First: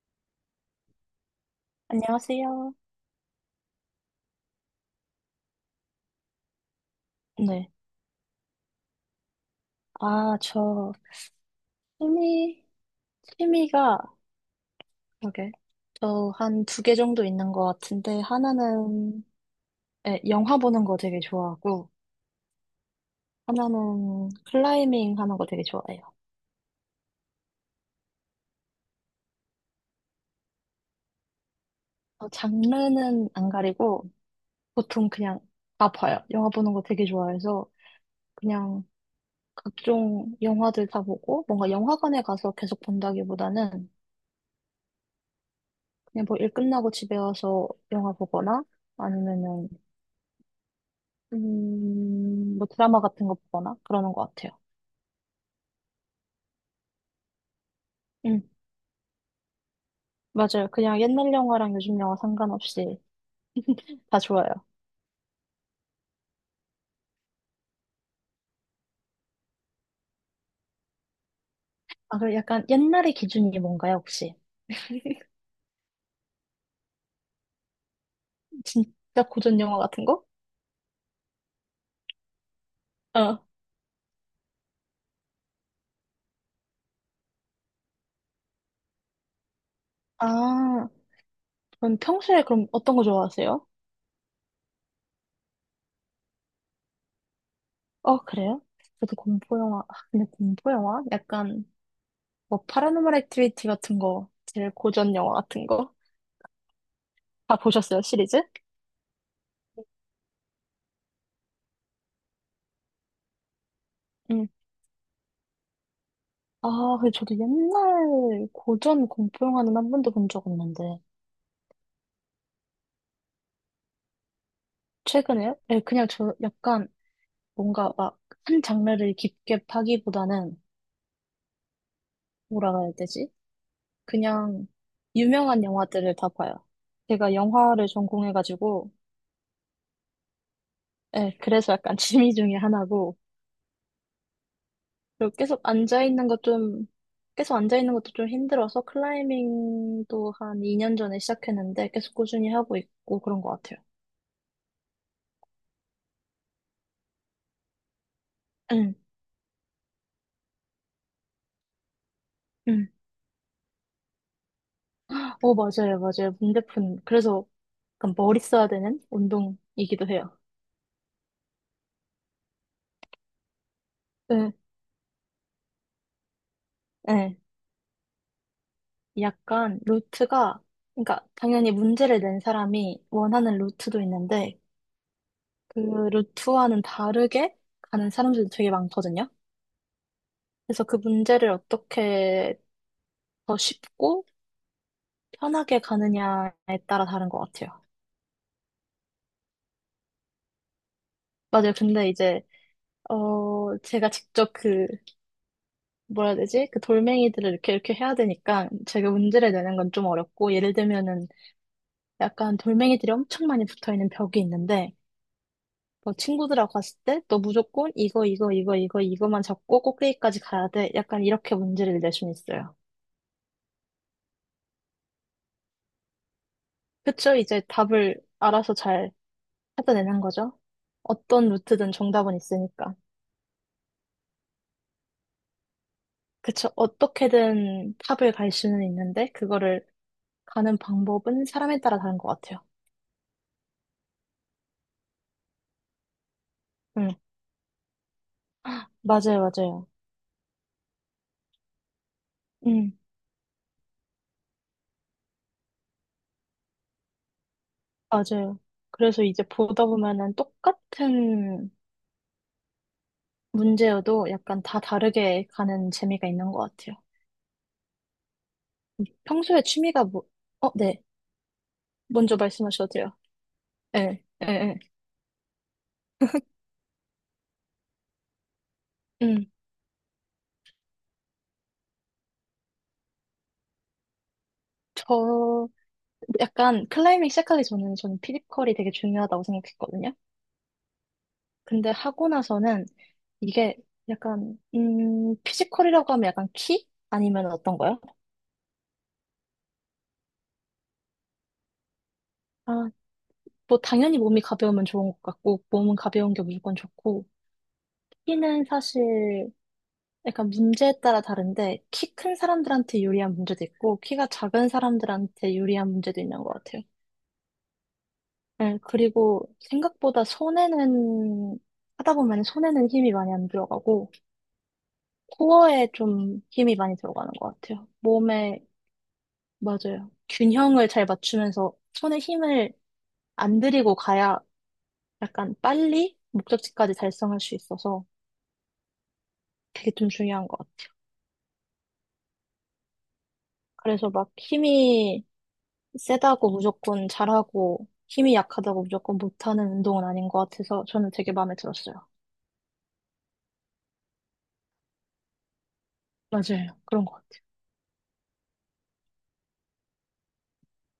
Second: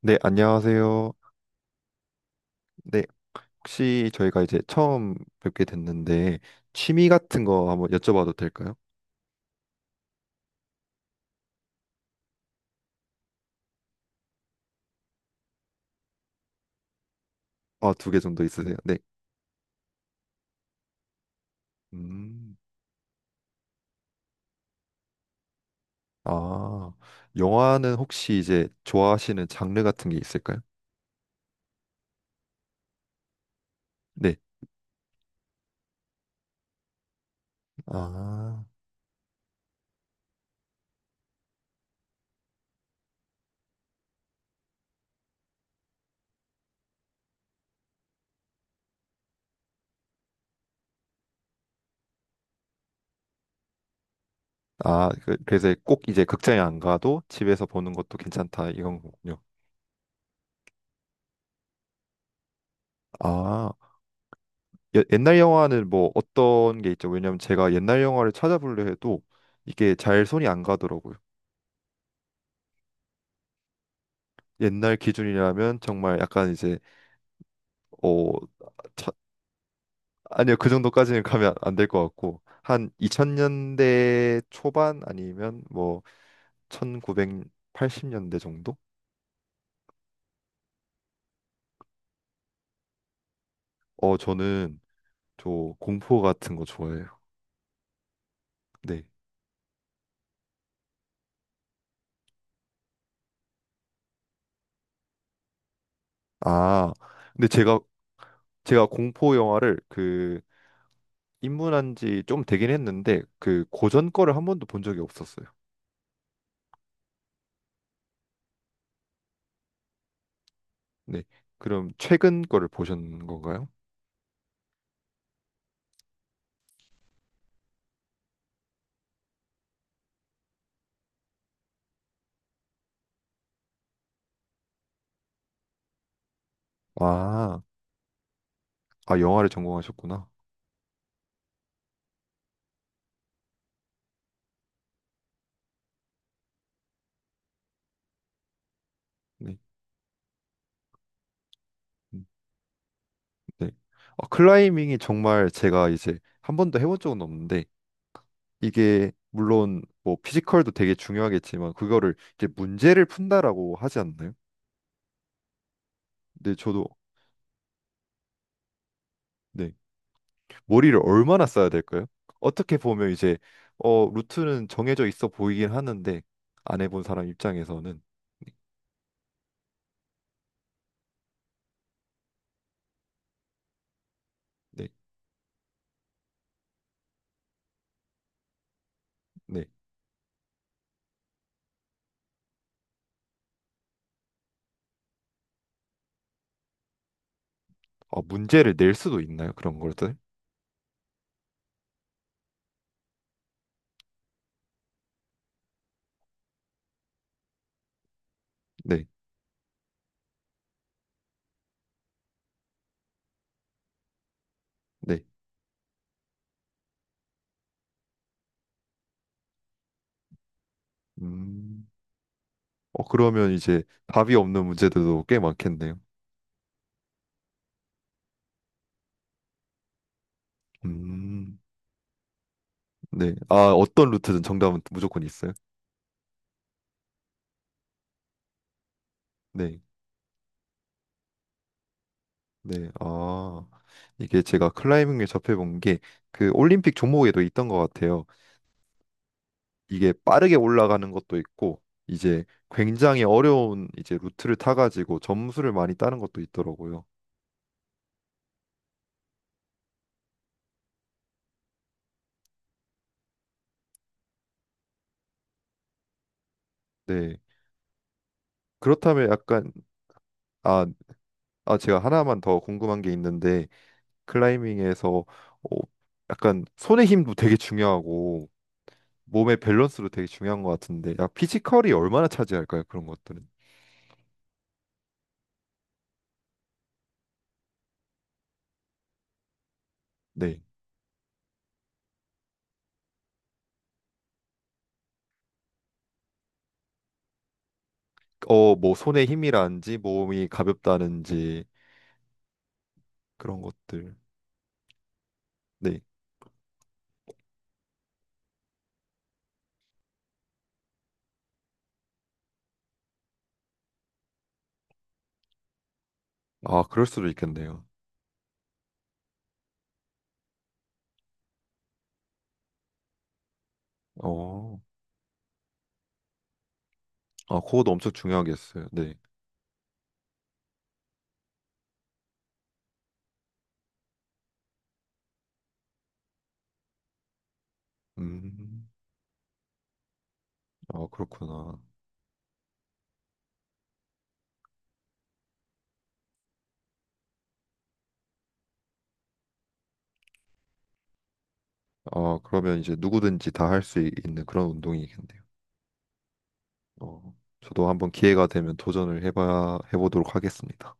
네, 안녕하세요. 안녕하세요. 네, 혹시 저희가 이제 처음 뵙게 됐는데 취미 같은 거 네. 한번 여쭤봐도 될까요? 아, 저 취미, 취미가, 그러게. 저 한 두 개 정도 있는 것 아, 두 개 같은데, 정도 있으세요? 네. 하나는 예, 영화 보는 거 되게 좋아하고, 음. 하나는 클라이밍 하는 거 되게 좋아해요. 아, 영화는 혹시 이제 좋아하시는 장르 같은 게 있을까요? 장르는 안 가리고, 네. 보통 그냥 다 봐요. 영화 보는 거 되게 좋아해서, 아. 그냥 각종 영화들 다 보고, 뭔가 영화관에 가서 계속 본다기보다는, 그냥 뭐 일 끝나고 집에 와서 영화 보거나, 아니면은 뭐 드라마 같은 거 보거나 그러는 것 같아요. 아, 그래서 꼭 이제 극장에 안 가도 집에서 보는 것도 응, 괜찮다 이런 거군요. 맞아요. 그냥 옛날 영화랑 요즘 영화 상관없이 아, 다 좋아요. 옛날 영화는 뭐 어떤 게 있죠? 왜냐면 제가 옛날 영화를 찾아보려 해도 이게 잘 손이 안 가더라고요. 아, 그럼 약간 옛날의 기준이 뭔가요, 혹시? 옛날 기준이라면 정말 약간 이제 어 차- 진짜 고전 영화 같은 거? 아니요 그 정도까지는 가면 안 될 것 같고 한 어. 2000년대 초반 아니면 뭐 1980년대 정도? 아, 그럼 평소에 그럼 어떤 거 좋아하세요? 어 저는 저 공포 같은 거 좋아해요. 어, 그래요? 네. 저도 공포 영화, 아, 근데 공포 영화? 약간 뭐 파라노멀 액티비티 같은 거, 제일 고전 영화 같은 거? 아 근데 다 제가 보셨어요, 시리즈? 제가 공포 영화를 그 입문한 지 좀 되긴 했는데 그 고전 거를 한 응, 번도 본 적이 없었어요. 아, 근데 저도 옛날 고전 공포 영화는 한 번도 본 적 없는데. 네. 그럼 최근 거를 보신 건가요? 최근에요? 네, 그냥 저 약간 뭔가 막 한 장르를 깊게 파기보다는 뭐라고 해야 되지? 그냥 유명한 영화들을 다 봐요. 제가 아, 영화를 전공해가지고, 아 영화를 전공하셨구나. 네, 그래서 약간 취미 중에 하나고, 그리고 계속 앉아있는 것 좀, 계속 앉아있는 것도 좀 힘들어서 네. 클라이밍도 한 2년 전에 시작했는데 계속 네. 꾸준히 하고 있고 그런 것 같아요. 클라이밍이 정말 제가 이제 한 번도 해본 적은 없는데 응, 이게 물론 뭐 피지컬도 되게 중요하겠지만 그거를 이제 응. 문제를 푼다라고 하지 않나요? 어, 맞아요, 맞아요. 근데 저도 문대푼. 그래서 약간 머리 써야 되는 네. 운동이기도 해요. 머리를 얼마나 써야 될까요? 어떻게 보면 이제 네. 루트는 정해져 있어 보이긴 하는데 안 해본 사람 네. 입장에서는 약간 루트가, 그러니까 당연히 문제를 낸 사람이 원하는 루트도 있는데 네. 그 루트와는 다르게 가는 사람들도 되게 많거든요. 네. 그래서 그 문제를 어떻게 더 쉽고 편하게 가느냐에 따라 다른 것 같아요. 아, 문제를 낼 수도 있나요? 그런 것들? 맞아요. 근데 이제 제가 직접 그 뭐라 해야 되지? 그 돌멩이들을 이렇게 이렇게 해야 되니까 네. 제가 문제를 내는 건 좀 어렵고 예를 들면은 약간 돌멩이들이 엄청 많이 붙어 있는 벽이 있는데 네. 뭐 친구들하고 갔을 때 너 무조건 이거 이거 이거 이거 이거만 잡고 꼭대기까지 가야 돼. 약간 이렇게 음. 문제를 낼 수는 있어요. 그러면 이제 답이 없는 문제들도 꽤 많겠네요. 그쵸? 이제 답을 알아서 잘 찾아내는 거죠. 어떤 음. 루트든 정답은 있으니까. 네. 아, 어떤 루트든 정답은 무조건 있어요. 그쵸? 어떻게든 탑을 갈 수는 있는데 네. 그거를 가는 방법은 사람에 따라 다른 것 같아요. 네. 아, 이게 제가 클라이밍을 접해본 게 그 올림픽 음, 종목에도 있던 것 같아요. 맞아요, 맞아요. 이게 빠르게 올라가는 것도 있고, 이제 음, 굉장히 어려운 이제 루트를 타가지고 점수를 많이 따는 것도 있더라고요. 맞아요. 그래서 이제 보다 보면은 똑같은 문제여도 약간 다 다르게 가는 재미가 있는 것 같아요. 네. 그렇다면 평소에 약간, 취미가 뭐, 어, 아, 네. 아, 제가 먼저 하나만 더 말씀하셔도 궁금한 게 돼요. 있는데, 예, 예, 예. 클라이밍에서 약간 손의 힘도 되게 중요하고, 음, 몸의 밸런스도 되게 중요한 것 같은데, 약 피지컬이 얼마나 차지할까요? 그런 것들은. 저, 약간 클라이밍 시작하기 전에는 저는 피지컬이 되게 중요하다고 생각했거든요. 네. 근데 하고 나서는 이게 약간, 피지컬이라고 하면 약간 키? 아니면 어떤 거요? 뭐 손에 힘이라는지 몸이 가볍다는지 아, 그런 뭐 것들. 당연히 몸이 가벼우면 좋은 것 같고, 몸은 네. 가벼운 게 무조건 좋고, 키는 사실 약간 문제에 따라 다른데, 키 큰 사람들한테 유리한 문제도 있고, 키가 작은 사람들한테 유리한 문제도 있는 것 아, 같아요. 그럴 수도 있겠네요. 네, 그리고 생각보다 손에는, 하다 보면 손에는 힘이 많이 안 들어가고, 어. 코어에 좀 힘이 많이 들어가는 아, 것 같아요. 그것도 엄청 몸에, 중요하겠어요. 네. 맞아요. 균형을 잘 맞추면서 손에 힘을 안 들이고 가야 약간 빨리 목적지까지 달성할 수 있어서 음. 그게 좀 중요한 것 같아요. 아, 그렇구나. 그래서 막 힘이 세다고 무조건 잘하고, 힘이 약하다고 무조건 못하는 운동은 아닌 것 같아서 저는 되게 마음에 들었어요. 아, 그러면 이제 누구든지 다 할 수 있는 그런 운동이겠네요. 맞아요. 그런 것 어. 같아요. 저도 한번 기회가 되면 도전을 해봐 해보도록 하겠습니다.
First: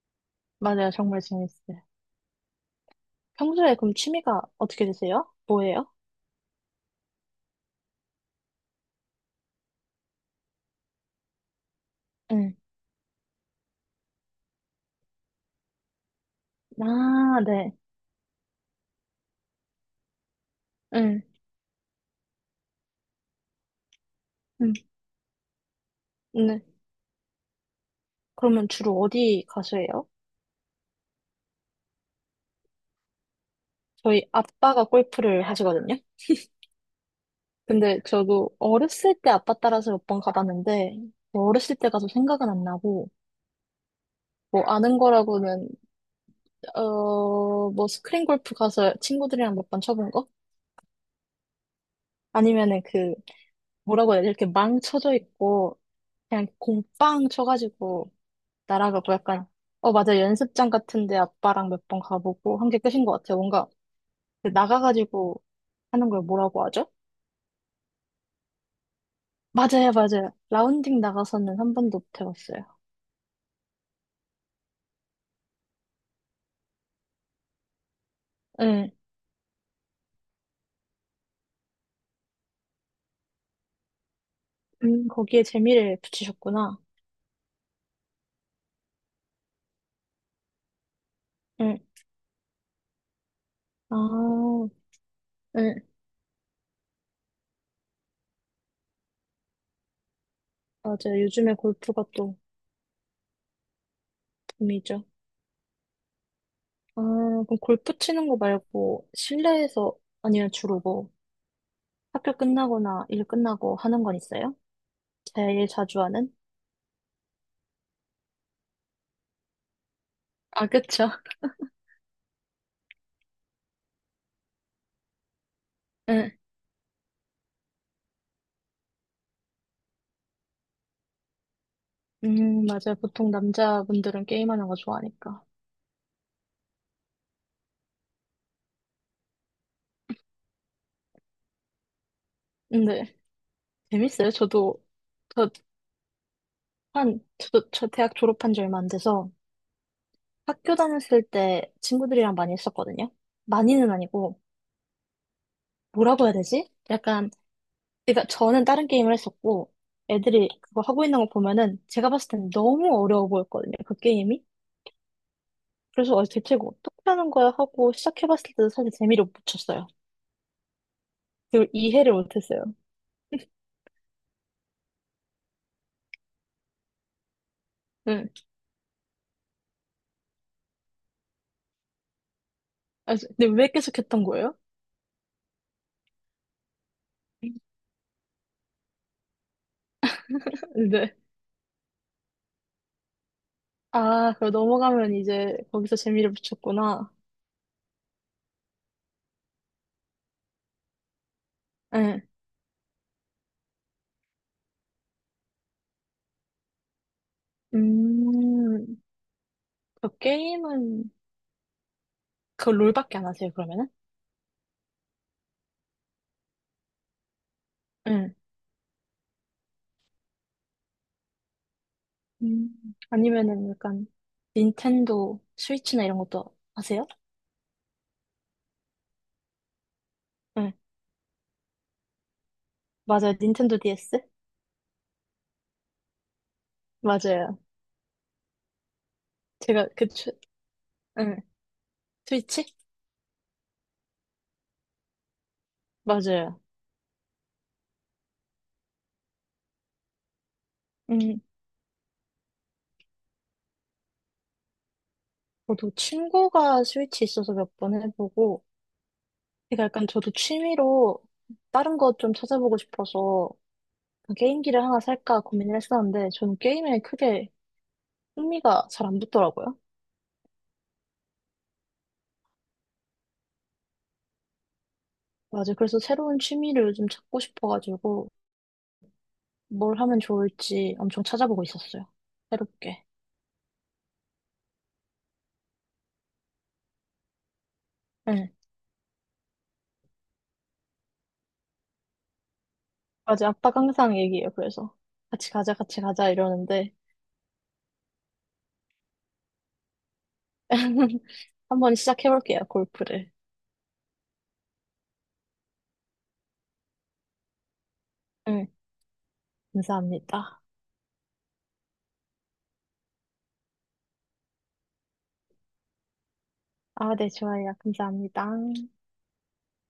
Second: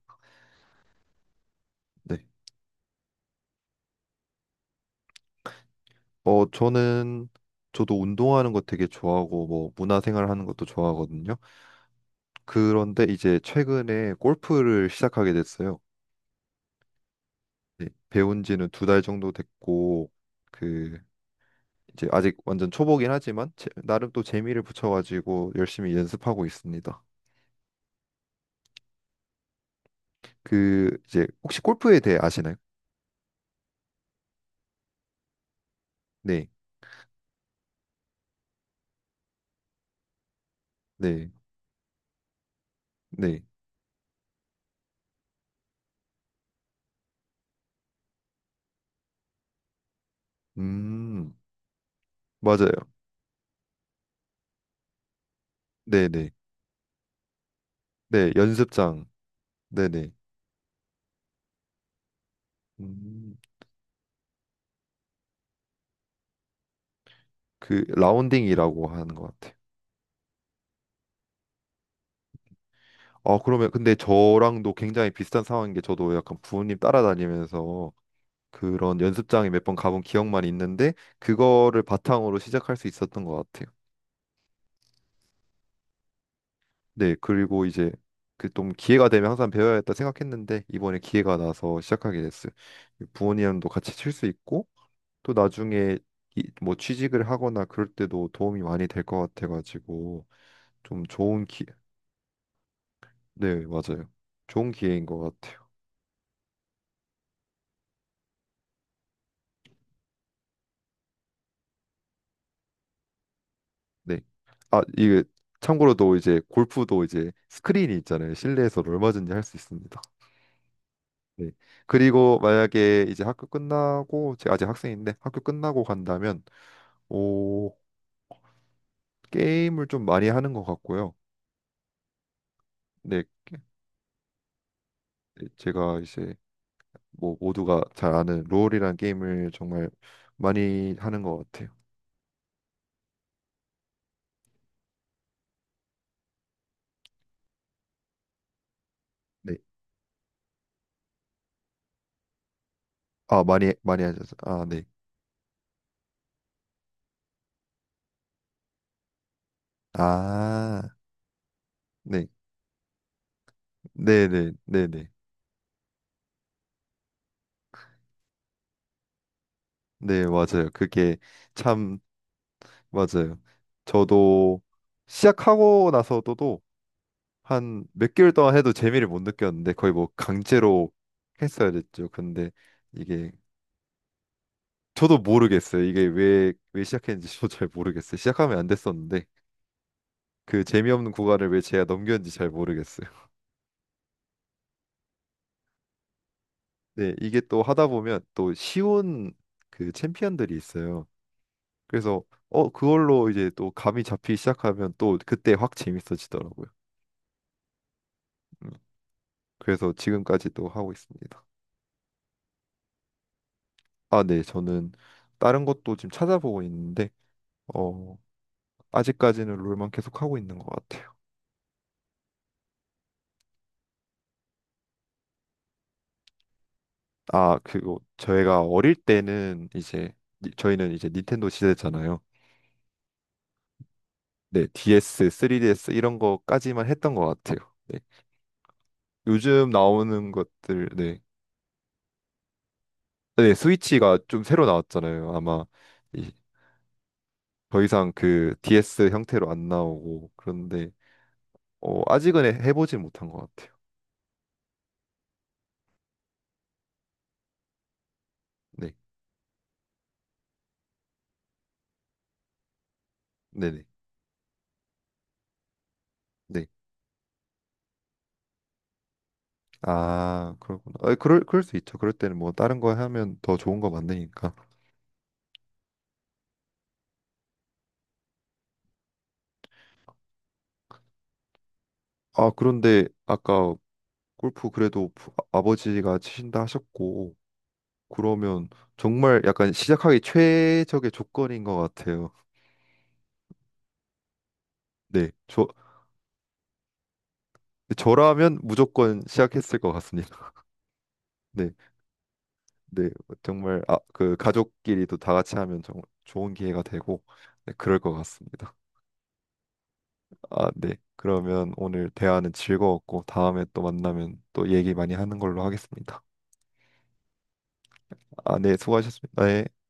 맞아요. 정말 재밌어요. 네. 평소에 그럼 취미가 어떻게 되세요? 뭐예요? 어, 저는 저도 운동하는 거 되게 좋아하고 뭐 문화생활 하는 것도 좋아하거든요. 응. 그런데 이제 최근에 골프를 시작하게 됐어요. 아, 네. 네, 배운 지는 두 달 정도 됐고 그 응. 이제 아직 완전 초보긴 하지만 나름 또 재미를 응, 붙여가지고 열심히 연습하고 네. 있습니다. 그러면 주로 어디 가서 해요? 그 이제 혹시 골프에 대해 아시나요? 저희 아빠가 골프를 하시거든요. 네, 근데 저도 어렸을 때 아빠 따라서 몇 번 가봤는데, 네, 뭐 어렸을 때 가서 생각은 안 나고, 네. 뭐 아는 거라고는, 뭐 스크린 골프 가서 친구들이랑 몇 번 쳐본 거? 음, 맞아요. 아니면은 그, 뭐라고 해야 돼? 이렇게 망 쳐져 있고, 네, 네, 그냥 공 빵 쳐가지고, 네. 연습장. 나라가고 약간, 네, 어, 네. 맞아. 연습장 같은데 아빠랑 몇 번 가보고 한 게 끝인 것 음, 같아요. 뭔가 그 나가가지고 하는 걸 뭐라고 하죠? 그 라운딩이라고 하는 것 같아요. 맞아요, 맞아요. 라운딩 나가서는 한 번도 못 해봤어요. 아, 그러면 근데 저랑도 굉장히 비슷한 상황인 게 저도 약간 부모님 따라다니면서 응, 그런 연습장에 몇 번 가본 기억만 있는데 그거를 바탕으로 시작할 수 있었던 것 같아요. 거기에 재미를 붙이셨구나. 네, 그리고 이제 그 좀 기회가 되면 항상 배워야겠다 생각했는데 이번에 기회가 응, 나서 시작하게 됐어요. 부모님도 같이 칠 수 아, 있고 또 응, 나중에 뭐 취직을 하거나 그럴 때도 도움이 많이 될 것 같아가지고 좀 맞아요. 좋은 요즘에 기, 골프가 또 네, 맞아요. 좋은 붐이죠. 기회인 것 같아요. 아, 그럼 골프 치는 거 말고 실내에서 아니면 주로 뭐 학교 끝나거나 일 끝나고 하는 건 네. 있어요? 아, 이게 제일 자주 참고로도 하는? 이제 골프도 이제 스크린이 있잖아요. 실내에서 얼마든지 할 수 있습니다. 아, 그쵸. 네. 그리고 만약에 이제 학교 끝나고 제가 아직 학생인데 학교 끝나고 간다면 오, 게임을 좀 많이 하는 것 같고요. 맞아요. 네, 보통 남자분들은 게임하는 거 좋아하니까. 제가 이제 뭐 모두가 잘 아는 롤이라는 게임을 정말 많이 하는 것 같아요. 근데 재밌어요. 저 저도 저 대학 졸업한 지 얼마 안 돼서 네, 학교 다녔을 때 친구들이랑 많이 했었거든요. 아 많이 많이는 많이 하셔 아니고 아 네, 뭐라고 해야 되지? 약간 그러니까 저는 다른 게임을 했었고 애들이 그거 아 하고 있는 거 보면은 제가 네, 봤을 때는 너무 어려워 보였거든요. 그 네, 게임이. 네, 네, 네, 그래서 대체 이거 어떻게 하는 거야 하고 시작해봤을 때도 사실 재미를 못 붙였어요. 네 맞아요. 그게 그걸 참 이해를 못했어요. 맞아요. 저도 시작하고 나서도 한 몇 응. 개월 동안 해도 재미를 못 느꼈는데 거의 뭐 강제로 했어야 됐죠. 근데 아, 이게 근데 왜 계속 했던 거예요? 저도 모르겠어요. 이게 왜 시작했는지 저도 잘 모르겠어요. 시작하면 안 됐었는데 그 재미없는 네. 구간을 왜 제가 넘겼는지 잘 모르겠어요. 아, 그럼 넘어가면 이제 거기서 재미를 붙였구나. 네, 이게 또 하다 보면 또 쉬운 그 챔피언들이 있어요. 응. 그래서 그걸로 이제 또 감이 잡히기 시작하면 또 그때 확 재밌어지더라고요. 음, 음, 그래서 그 지금까지도 하고 게임은 있습니다. 그 롤밖에 안 하세요, 그러면은? 아, 네, 저는 다른 것도 지금 찾아보고 있는데. 어, 응. 아직까지는 롤만 계속 하고 있는 것 같아요. 아니면은 약간 닌텐도 스위치나 이런 것도 하세요? 아, 그리고 저희가 어릴 때는 이제 응. 저희는 이제 닌텐도 시대잖아요. 맞아요. 닌텐도 DS? 네, DS, 3DS 이런 거까지만 했던 것 같아요. 맞아요. 네. 요즘 제가 그, 추, 나오는 것들, 네, 응. 스위치? 네, 스위치가 좀 새로 나왔잖아요. 아마 이, 맞아요. 더 이상 그 DS 형태로 안 나오고 그런데 음, 아직은 해보진 못한 것 같아요. 저도 친구가 스위치 있어서 몇 번 해보고, 네, 그러니까 약간 저도 취미로 다른 거 좀 찾아보고 싶어서 네, 네, 게임기를 하나 살까 고민을 했었는데 저는 네. 게임에 크게 흥미가 잘 안 붙더라고요. 아, 그렇구나. 아, 그럴 수 있죠. 그럴 때는 뭐 다른 거 하면 더 좋은 거 만드니까. 맞아요. 그래서 새로운 취미를 요즘 찾고 싶어가지고 뭘 하면 좋을지 엄청 찾아보고 있었어요. 아, 새롭게. 그런데 아까 골프 그래도 아버지가 치신다 하셨고, 네. 그러면 정말 약간 시작하기 최적의 조건인 것 같아요. 맞아요. 아빠가 항상 얘기해요. 그래서 네, 같이 가자, 같이 가자 이러는데 저라면 무조건 시작했을 것 같습니다. 네, 한번 시작해볼게요. 네, 골프를. 정말 아, 그 가족끼리도 다 같이 하면 정말 좋은 기회가 되고, 네, 그럴 것 네. 같습니다. 감사합니다. 아, 네, 그러면 오늘 대화는 즐거웠고, 다음에 또 만나면 또 얘기 많이 하는 걸로 하겠습니다. 아, 네, 좋아요. 감사합니다. 아, 네, 수고하셨습니다. 네.